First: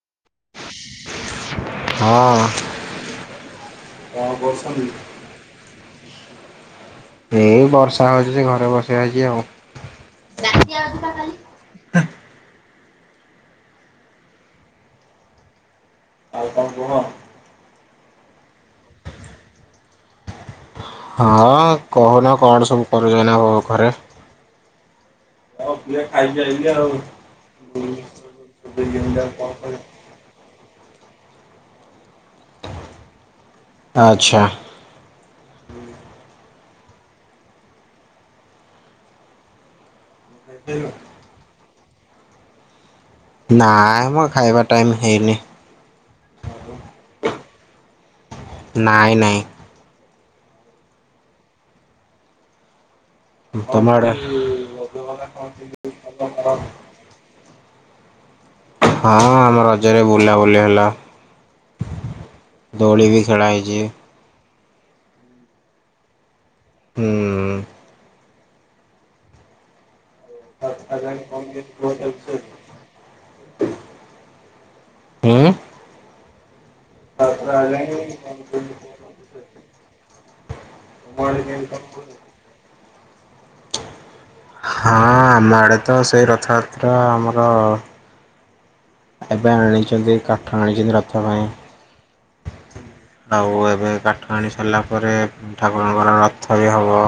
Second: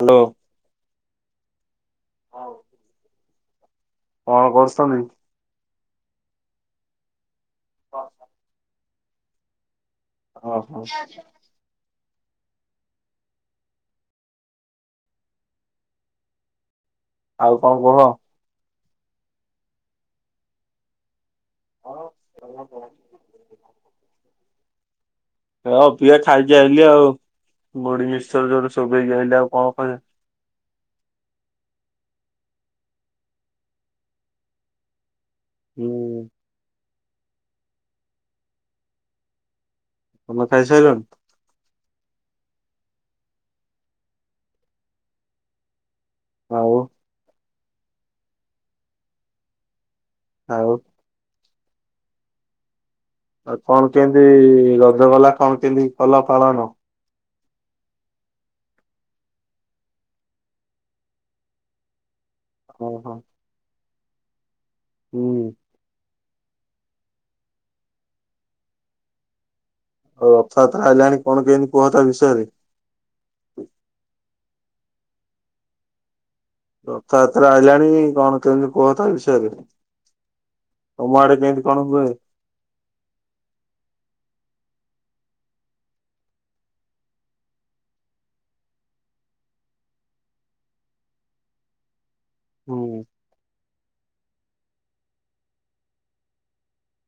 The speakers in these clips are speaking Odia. ହ୍ୟାଲୋ। ହଁ କଣ କରୁଛନ୍ତି? ଏଇ ବର୍ଷା ହଉଛି ସେ ଘରେ ବସେଇ ଆଛି ଆଉ। ଅ ହ। ଆଉ କଣ କୁହ? ଆଉ କଣ କୁହ? ହଁ କହୁନ କଣ ସବୁ କରୁଛନି ଏଇନା ଘରେ? ଆଉ ହଁ ପ ପିଆ ଖାଇକି ଆଇି ଆଇଲି ଆଉ ଆଉରି ମୁଢି ମିକ୍ସଚର ଯୋଉଠୁ ଚୋବେଇକି ଆଇଲି ଆଉ କଣ [unintelligible] କରିବା ଆଛା ହୁଁ। ତମେ ଖାଇ ସାଇଲଣି? ନାଇ ମଁ ଖାଇବା ଟାଇମ ହେଇନି। ଆଉ? ନାଇଁ ନାଇଁ ଆଉ ଆଉ ତମ କଣ ଆଡେ କେମିତି ରଜ ଗଲା କଣ କେମତି କଲ ପାଳନ? ହଁ ଆମ ରଜରେ ବୁଲାବୁଲି ହେଲା। ଦୋଳି ଓହୋ ବି ଖେଳାହେଇଛି। ହୁଁ। ହୁଁ। ଆଉ ରଥଯାତ୍ରା ଆଇଲାଣି କଣ କେମତି କୁହ ତା ବିଷୟରେ? ଉଁ। ରଥଯାତ୍ରା ଆଇଲାଣି କଣ କେମିତି କୁହ ତା ବିଷୟରେ? ତମ ଆଡେ କେମତି କଣ ହୁଏ? ହଁ ଆମ ଆଡ଼େ ତ ସେଇ ରଥଯାତ୍ରା ଆମର ଏବେ ଆଣିଛନ୍ତି କାଠ ଆଣିଛନ୍ତି ରଥ ପାଇଁ। ହୁଁ ଆଉ ଏବେ କା କାଠ ଆଣି ସାରିଲା ପରେ ଠାକୁରଙ୍କର ରଥ ବି ହବ,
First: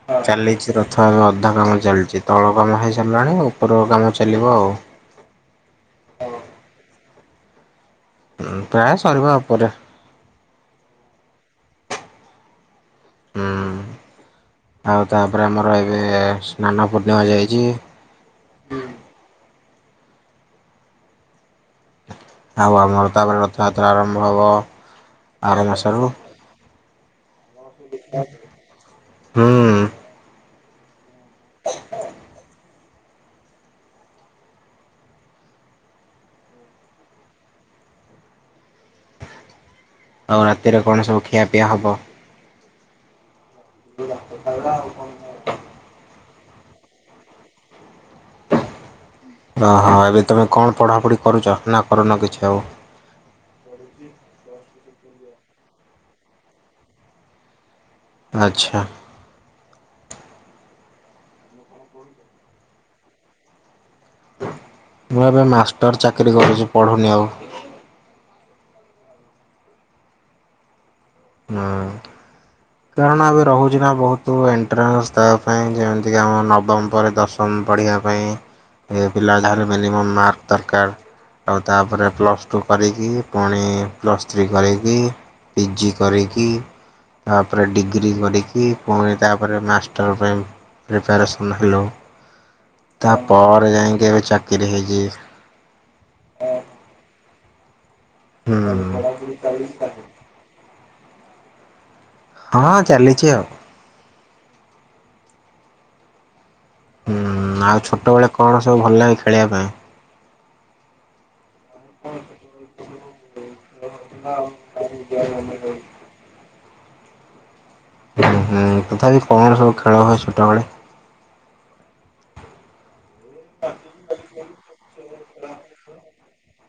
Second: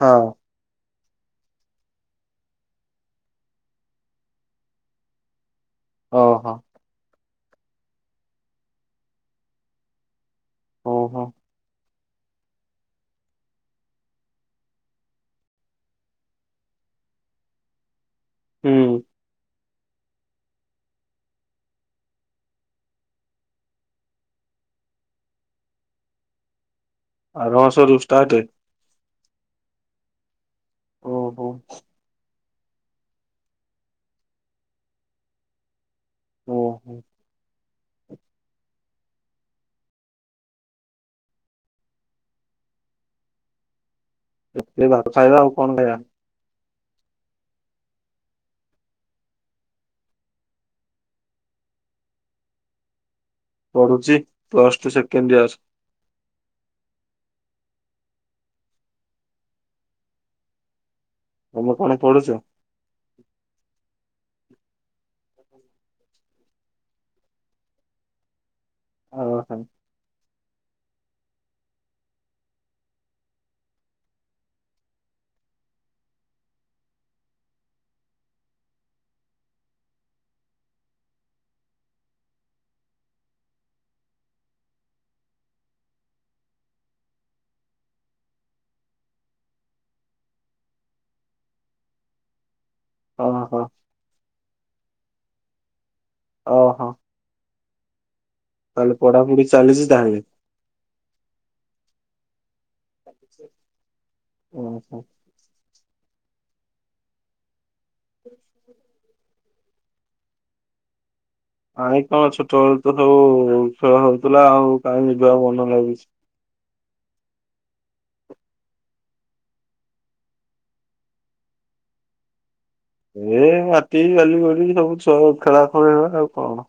ହଁ ଚାଲିଛି ର ଥ ବି ଅଧା କାମ ଚାଲିଛି ତଳ କାମ ହେଇସାରିଲାଣି ଉପର କାମ ଚାଲିବ ଆଉ। ଓହୋ। ପ୍ରାୟ ସରିବା ଉପରେ। ଉଁ ହୁଁ। ହୁଁ ଆଉ ତାପରେ ଆମର ଏବେ ସ୍ନାନ ପୂର୍ଣ୍ଣିମା ଯାଇଛି। ହୁଁ। ଆଉ ଆମର ତାପରେ ରଥଯାତ୍ରା ଆରମ୍ଭ ହେବ ଆର ମାସରୁ। ଆରମାସରୁ ଷ୍ଟାର୍ଟ ହୁଁ। ଓହୋ। ଉଁ ହୁଁ। ଆଉ ରାତିରେ କଣ ସବୁ ଖିଆପିଆ ହବ? [unintelligible] [unintelligible] ଭାତ ଖାଇବା ଆଉ କଣ ଖାଇବା। ଓହଁ ଏବେ ତୁମେ କଣ ପଢ଼ାପଢ଼ି କରୁଛ ନା କରୁନ କିଛି ଆଉ? ପଢୁଛି ପ୍ଲଷ୍ଟୁ ସେକେନ୍ଡିଅର୍। ଆଚ୍ଛା। ତମେ କଣ ପଡୁଛ? ମୁଁ ଏବେ ମାଷ୍ଟର ଚାକିରି କରୁଛି ପଢୁନି ଆଉ। ଓହ। ହଁ। କାରଣ ଏବେ ରହୁଛି ନା ବହୁତ ଏଣ୍ଟ୍ରାନ୍ସ ତା ପାଇଁ ଯେମିତିକି ଆମ ନବମ ପରେ ଦଶ ଶମ ପଢ଼ିବା ପାଇଁ ଏ ପିଲା ଯାହଲେ ମିନିମମ୍ ମାର୍କ ଦରକାର। ଆଉ ତାପରେ ପ୍ଲସ୍ ଟୁ କରିକି ପୁଣି ପ୍ଲସ୍ ଥ୍ରୀ କରିକି ପିଜି କରିକି ତାପରେ ଡିଗ୍ରୀ କରିକି ପୁଣି ତାପରେ ମାଷ୍ଟର ପାଇଁ ପ୍ରିପ୍ୟାରେସନ ହେଲୋ। [inaudible] ତା ଓହୋ ପରେ ଯାଇଙ୍କି ଏବେ ଚାକିରି ହେଇଚି। ଓହୋ ହୁଁ। ତାହଲେ ପଢାପଢି ଚାଲିଛି ତାହେଲେ। ହଁ ଚାଲିଛି ଆଉ। ଉଁ ହୁଁ। ହୁଁ ଆଉ ଛୋଟବେେଳେ କଣ ସବୁ ଭଲ ଲାଗେ ଖେଳିବା ପାଇଁ? ଆାଇ କଣ ଛୋଟବେଳୁ ତ ସବୁ ଖେଳ ହଉଥିଲା ଆଉ କାଇଁ ଏବେ ଆଉ ମନ ଲାଗୁଛି। ହୁଁ ତଥାପି କଣ ସବୁ ଖେଳ ହୁଏ ଛୋଟବେଳେ? ଏ ମାଟି ବାଲି ଗୋଡ଼ି ସବୁ ଛୁଆ ଖେଳା ଖେଳି ହୁଏ ଆଉ କଣ।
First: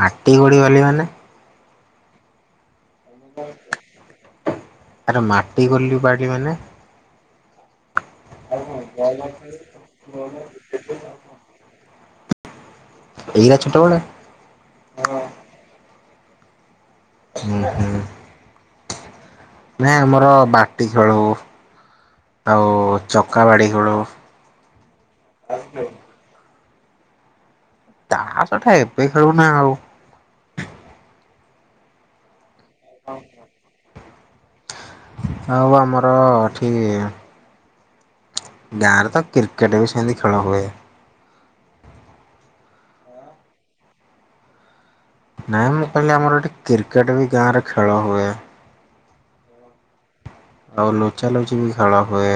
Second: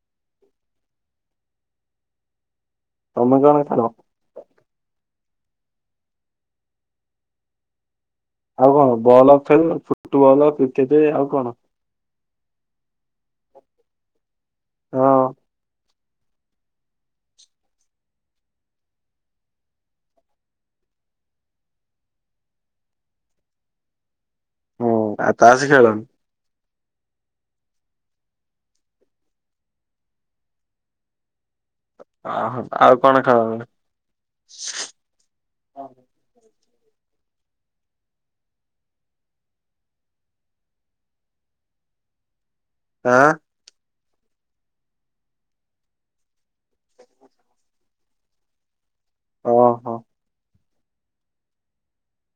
ମାଟି ଗୋଡ଼ି ବାଲି ମାନେ ତମେ ଜଣେଇଥିଲ। ଆରେ ମାଟି ଗଲୁ ବାଡି ମାନେ ଆଉ କଣ ବଲ ଖେଳୁନ। ଫୁଟବଲ କ୍ରିକେଟ ଆଉ କଣ? ଏଇରା ଛୋଟବେଳେ। ହଁ। ହୁଁ ହୁଁ ନାଇ ଆମର ବାଟି ଖେଳଉ। ଆଉ ଚକା ବାଡି ଖେଳୁ। ହ ଆ ତାସ ଖେଳ। ତା ସହିତା ଏବେ ଖେଳୁନା ଆଉ। ଓହୋ ଆଉ କଣ ଖେଳ ହୁଏ? ହଉ ଆମର ଠିକ ଗାଁରେ ତ କ୍ରିକେଟ ବି ସେମିତି ଖେଳ ହୁଏ। ହଁ। ନାଇଁ ମୁଁ କହିଲି ଆମର ଏଠେ କ୍ରିକେଟ ବି ଗାଁରେ ଖେଳ ହୁଏ। ଓହୋ। ଆଉ ଲୋଚା ଲୋଚି ବି ଖେଳ ହୁଏ।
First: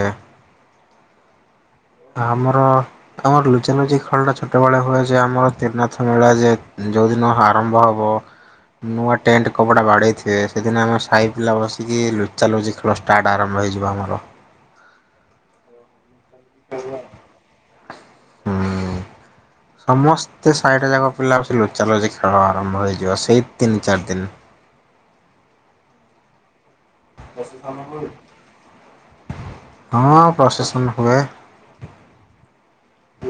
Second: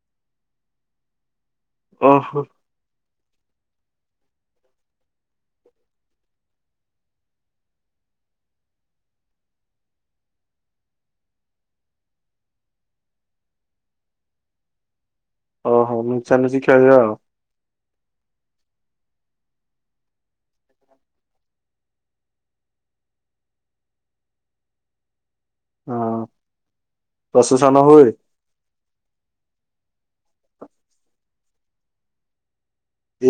ଓହୋ ଆମର ଆମର ଲୁଚାଲୁଚି ଖେଳଟା ଛୋଟବେଳେ ହୁଏ ଯେ ଆମର ତ୍ରିନାଥ ମେଳା ଯେ ଯଉଦିନ ଆରମ୍ଭ ହବ। ନୂଆ ଟେଣ୍ଟ କପଡା ବାଡେଇଥିବେ। ସେଦିନ ଆମେ ସାହି ପିଲା ବସିକି ଲୁଚା ଲୁଚି ଖେଳ ଷ୍ଟାଟ୍ ଆରମ୍ଭ ହେଇଯିବ ଆମର। ଓହୋ ନୁଚା ନିଚି ଖେଳିବା ଆଉ। ହୁଁ। ସମସ୍ତେ ସାଇଟା ଯାକ ପିଲା ବ ସେ ଲୁଚା ଲୋଚି ଖେଳ ଆରମ୍ଭ ହେଇଯିବ। ସେଇ ତିନି ଚାରି ଦିନ। ହଁ। ପ୍ରସେସନ ହୁଏ ହଁ ପ୍ରସେସନ ହୁଏ।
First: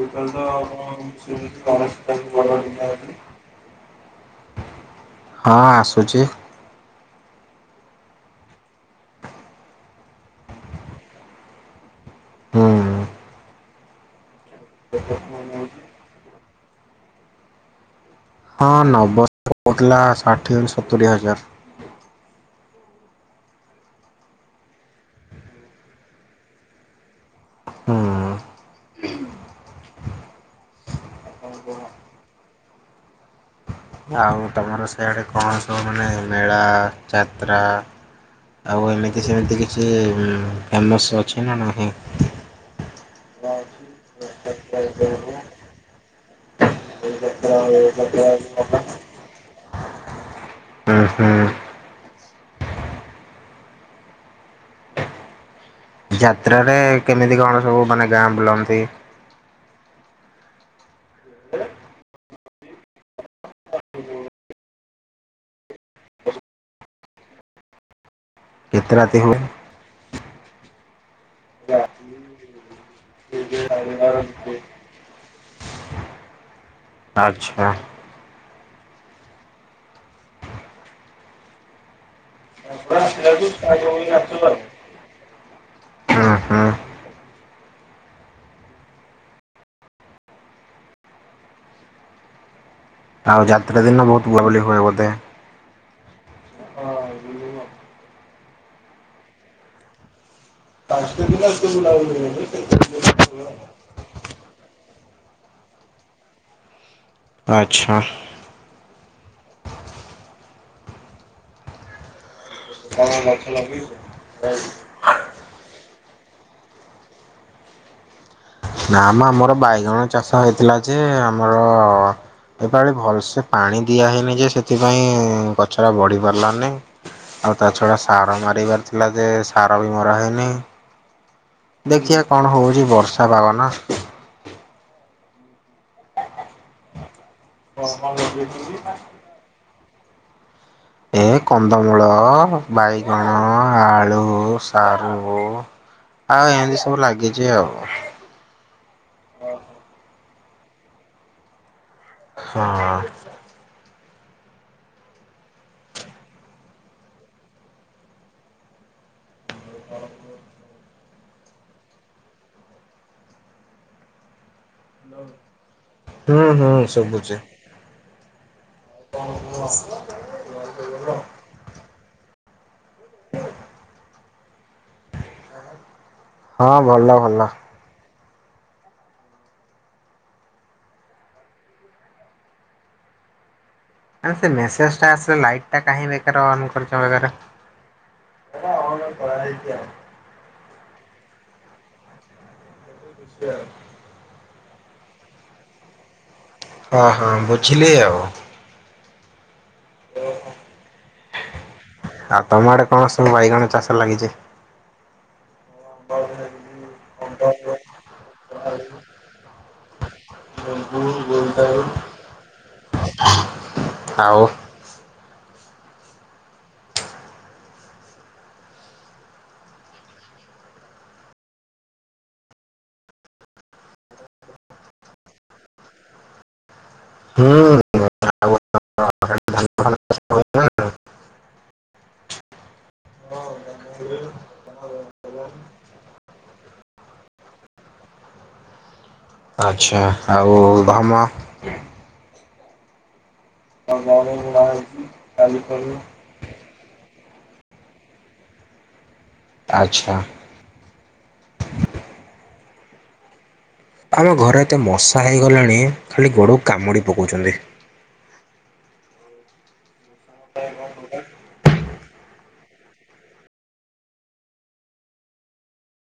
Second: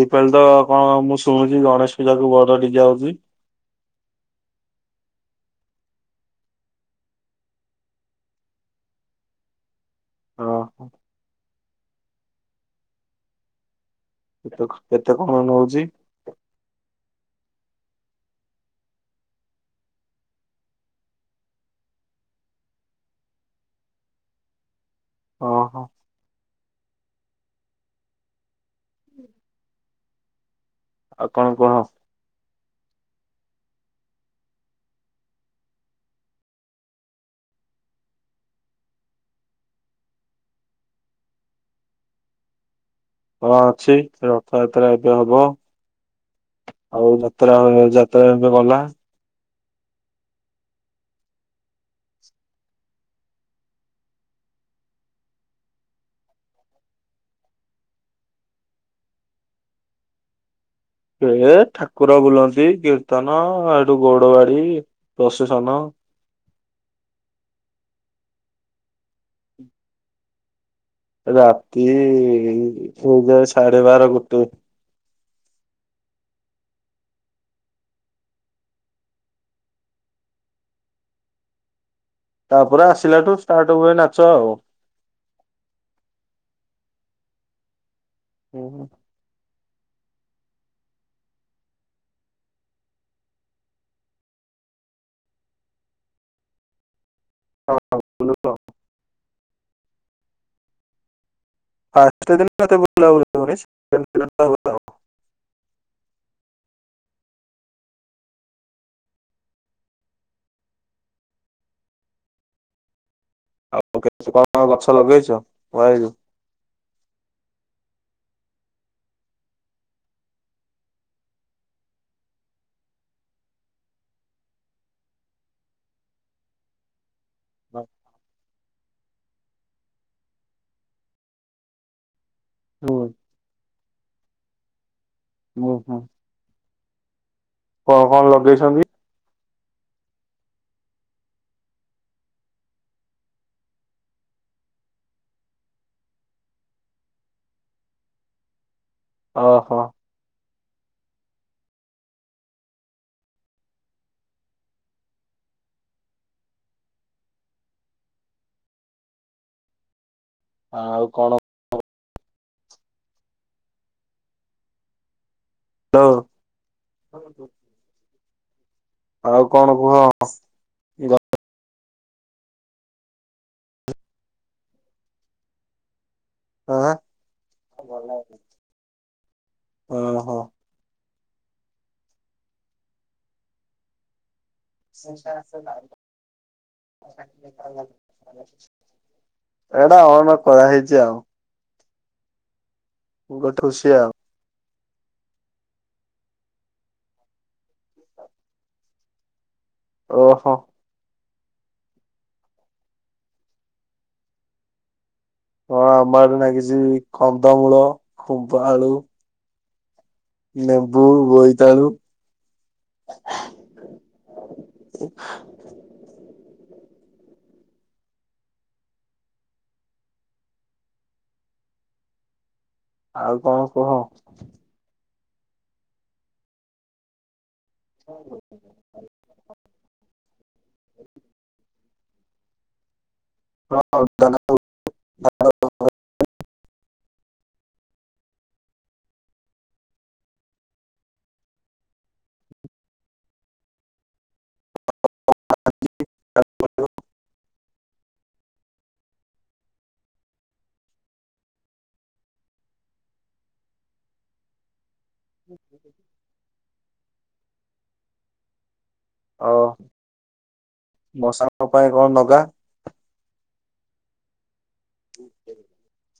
ଏଇପାଳି ତ କଣ ମୁଁ ଶୁଣୁଛି ଗଣେଶ ପୂଜାକୁ ବଡ ଡିଜେ ଆଉଛି। ହଁ ଆସୁଛି। ଓହୋ। ହୁଁ। କେ କେତେ କଣ ନୋଉଛି? ହଁ ନବ ଶ କହୁଥିଲା ଷାଠିଏ ସତୁରି ହଜାର। ଓହୋ। ହୁଁ। ଆଉ କଣ କୁହ? ଆଉ ତମର ସେଆଡେ କଣ ସବୁ ମାନେ ମେଳା ଯାତ୍ରା ଆଉ ଏମିତି ସେମିତି କିଛି ଫେମସ୍ ରେ ଅଛି ନା ନାହିଁ। କଣ ଅଛି ସେ ରଥଯାତ୍ରା ଏବେ ହବ। ଆଉ ନ ଯାତ୍ରା ଯାତ୍ରା ଏବେ ଗଲା। ହୁଁ ହୁଁ। ଯାତ୍ରାରେ କେମିତି କଣ ସବୁ ମାନେ ଗାଁ ବୁଲନ୍ତି? ଏ ଠାକୁର ବୁଲନ୍ତି। କୀର୍ତ୍ତନ ଏଠୁ ଗୌଡ ବାଡି ପ୍ରଶେସନ। କେତେ ରାତି ହୋଉ। ରାତି ହେଇଯାଏ ସାଢେ ବାର ଗୋଟେ। ଆଚ୍ଛା। ତାପରେ ଆସିଲାଠୁ ଷ୍ଟାର୍ଟ ହୁଏ ନାଚ ହୁଁ ହୁଁ। ହୁଁ ହୁଁ। ଆଉ ଯାତ୍ରା ଦିନ ବହୁତ ବୁଆବୁଲି ହୁଏ ବୋଧେ। ହଁ ବୁଲି ଫାଷ୍ଟ ସାଂସ୍କତିକ ଏତେ ବୁଲା ବୁଲି ହୁଏନି। [unintelligible] ହୁଏ ଆଉ। ଜାଣିଥିଲ ତ ଆଉ। ଆଚ୍ଛା। ହଁ। ଆଉ କେ କଣ କଣ ଗଛ ଲଗେଇଛ କୁ [unintelligible] ନାମ ଆମର ବାଇଗଣ ଚାଷ ହେଇଥିଲା ଯେ ଆମର ଏପାଳି ଭଲସେ ପାଣି ଦିଆହେଇନି ଯେ ସେଥିପାଇଁ ଗଛ ଟା ବଢି ପାରିଲାନି। ଆଉ ତା ଛଡା ସାର ମାରିବାର ଥିଲା ଯେ ସାର ବି ମର ହେଇନି। ଦେଖିବା କଣ ହେଉଛି ହୁଁ ବର୍ଷା ପାଗନ। ଓହୋ। ଲଗେଇଛନ୍ତି? [unintelligible] ଏ କନ୍ଦମୂଳ ବାଇଗଣ ଆଳୁ ସାରୁ। ଆଉ ଏମିତି ସବୁ ଲାଗିଛି ଆଉ। ଓହୋ। ହଁ। [unintelligible] ଆଉ କଣ [unintelligible] ହେଲୋ। ହୁଁ ହୁଁ ସବୁ ବୁଝେ। ଆଉ କଣ କୁହ? ହଁ ଭଲ ଭଲ। [unintelligible] ହୁଁ ହୋଁ। ଆଉ ସେ ମେସେଜଟା ଆସିଲେ ଲାଇଟା କାହିଁ ବେକାର ଅନ୍ କରିଛ ବେକାର। ଏଇଟା ଆମର କରାହେଇଛି ଆଉ। ଗୋ ଠୁସି ଆଉ। ହଁ ହଁ ବୁଝିଲ ଆଉ। ଓହୋ। ଆଉ ତମ ଆଡେ କଣ ସବୁ ବାଇଗଣ ଚାଷ ଲାଗିଛି। ହଁ ଆମ ଆଡେ ନାଗିଛି କନ୍ଦମୂଳ ଖୁମ୍ବାଆଳୁ। ନେବୁ ବୋଇତାରୁ। ଆଉ [unintelligible] ଆଉ କଣ କୁହ। ହୁଁ। ହଉ ହଉ। [inaudible] [unintelligible] ଆଚ୍ଛା ଆଉ ଭାମା [unintelligible] [unintelligible] [unintelligible] ଆଚ୍ଛା। ଆମ ଘରେ ଏତେ ମଶା ହେଇଗଲାଣି ଖାଲି ଗୋଡ଼କୁ କାମୁଡ଼ି ପକଉଛନ୍ତି। ଓ ମଶାଙ୍କ ପାଇଁ କଣ ନଗା। [unintelligible]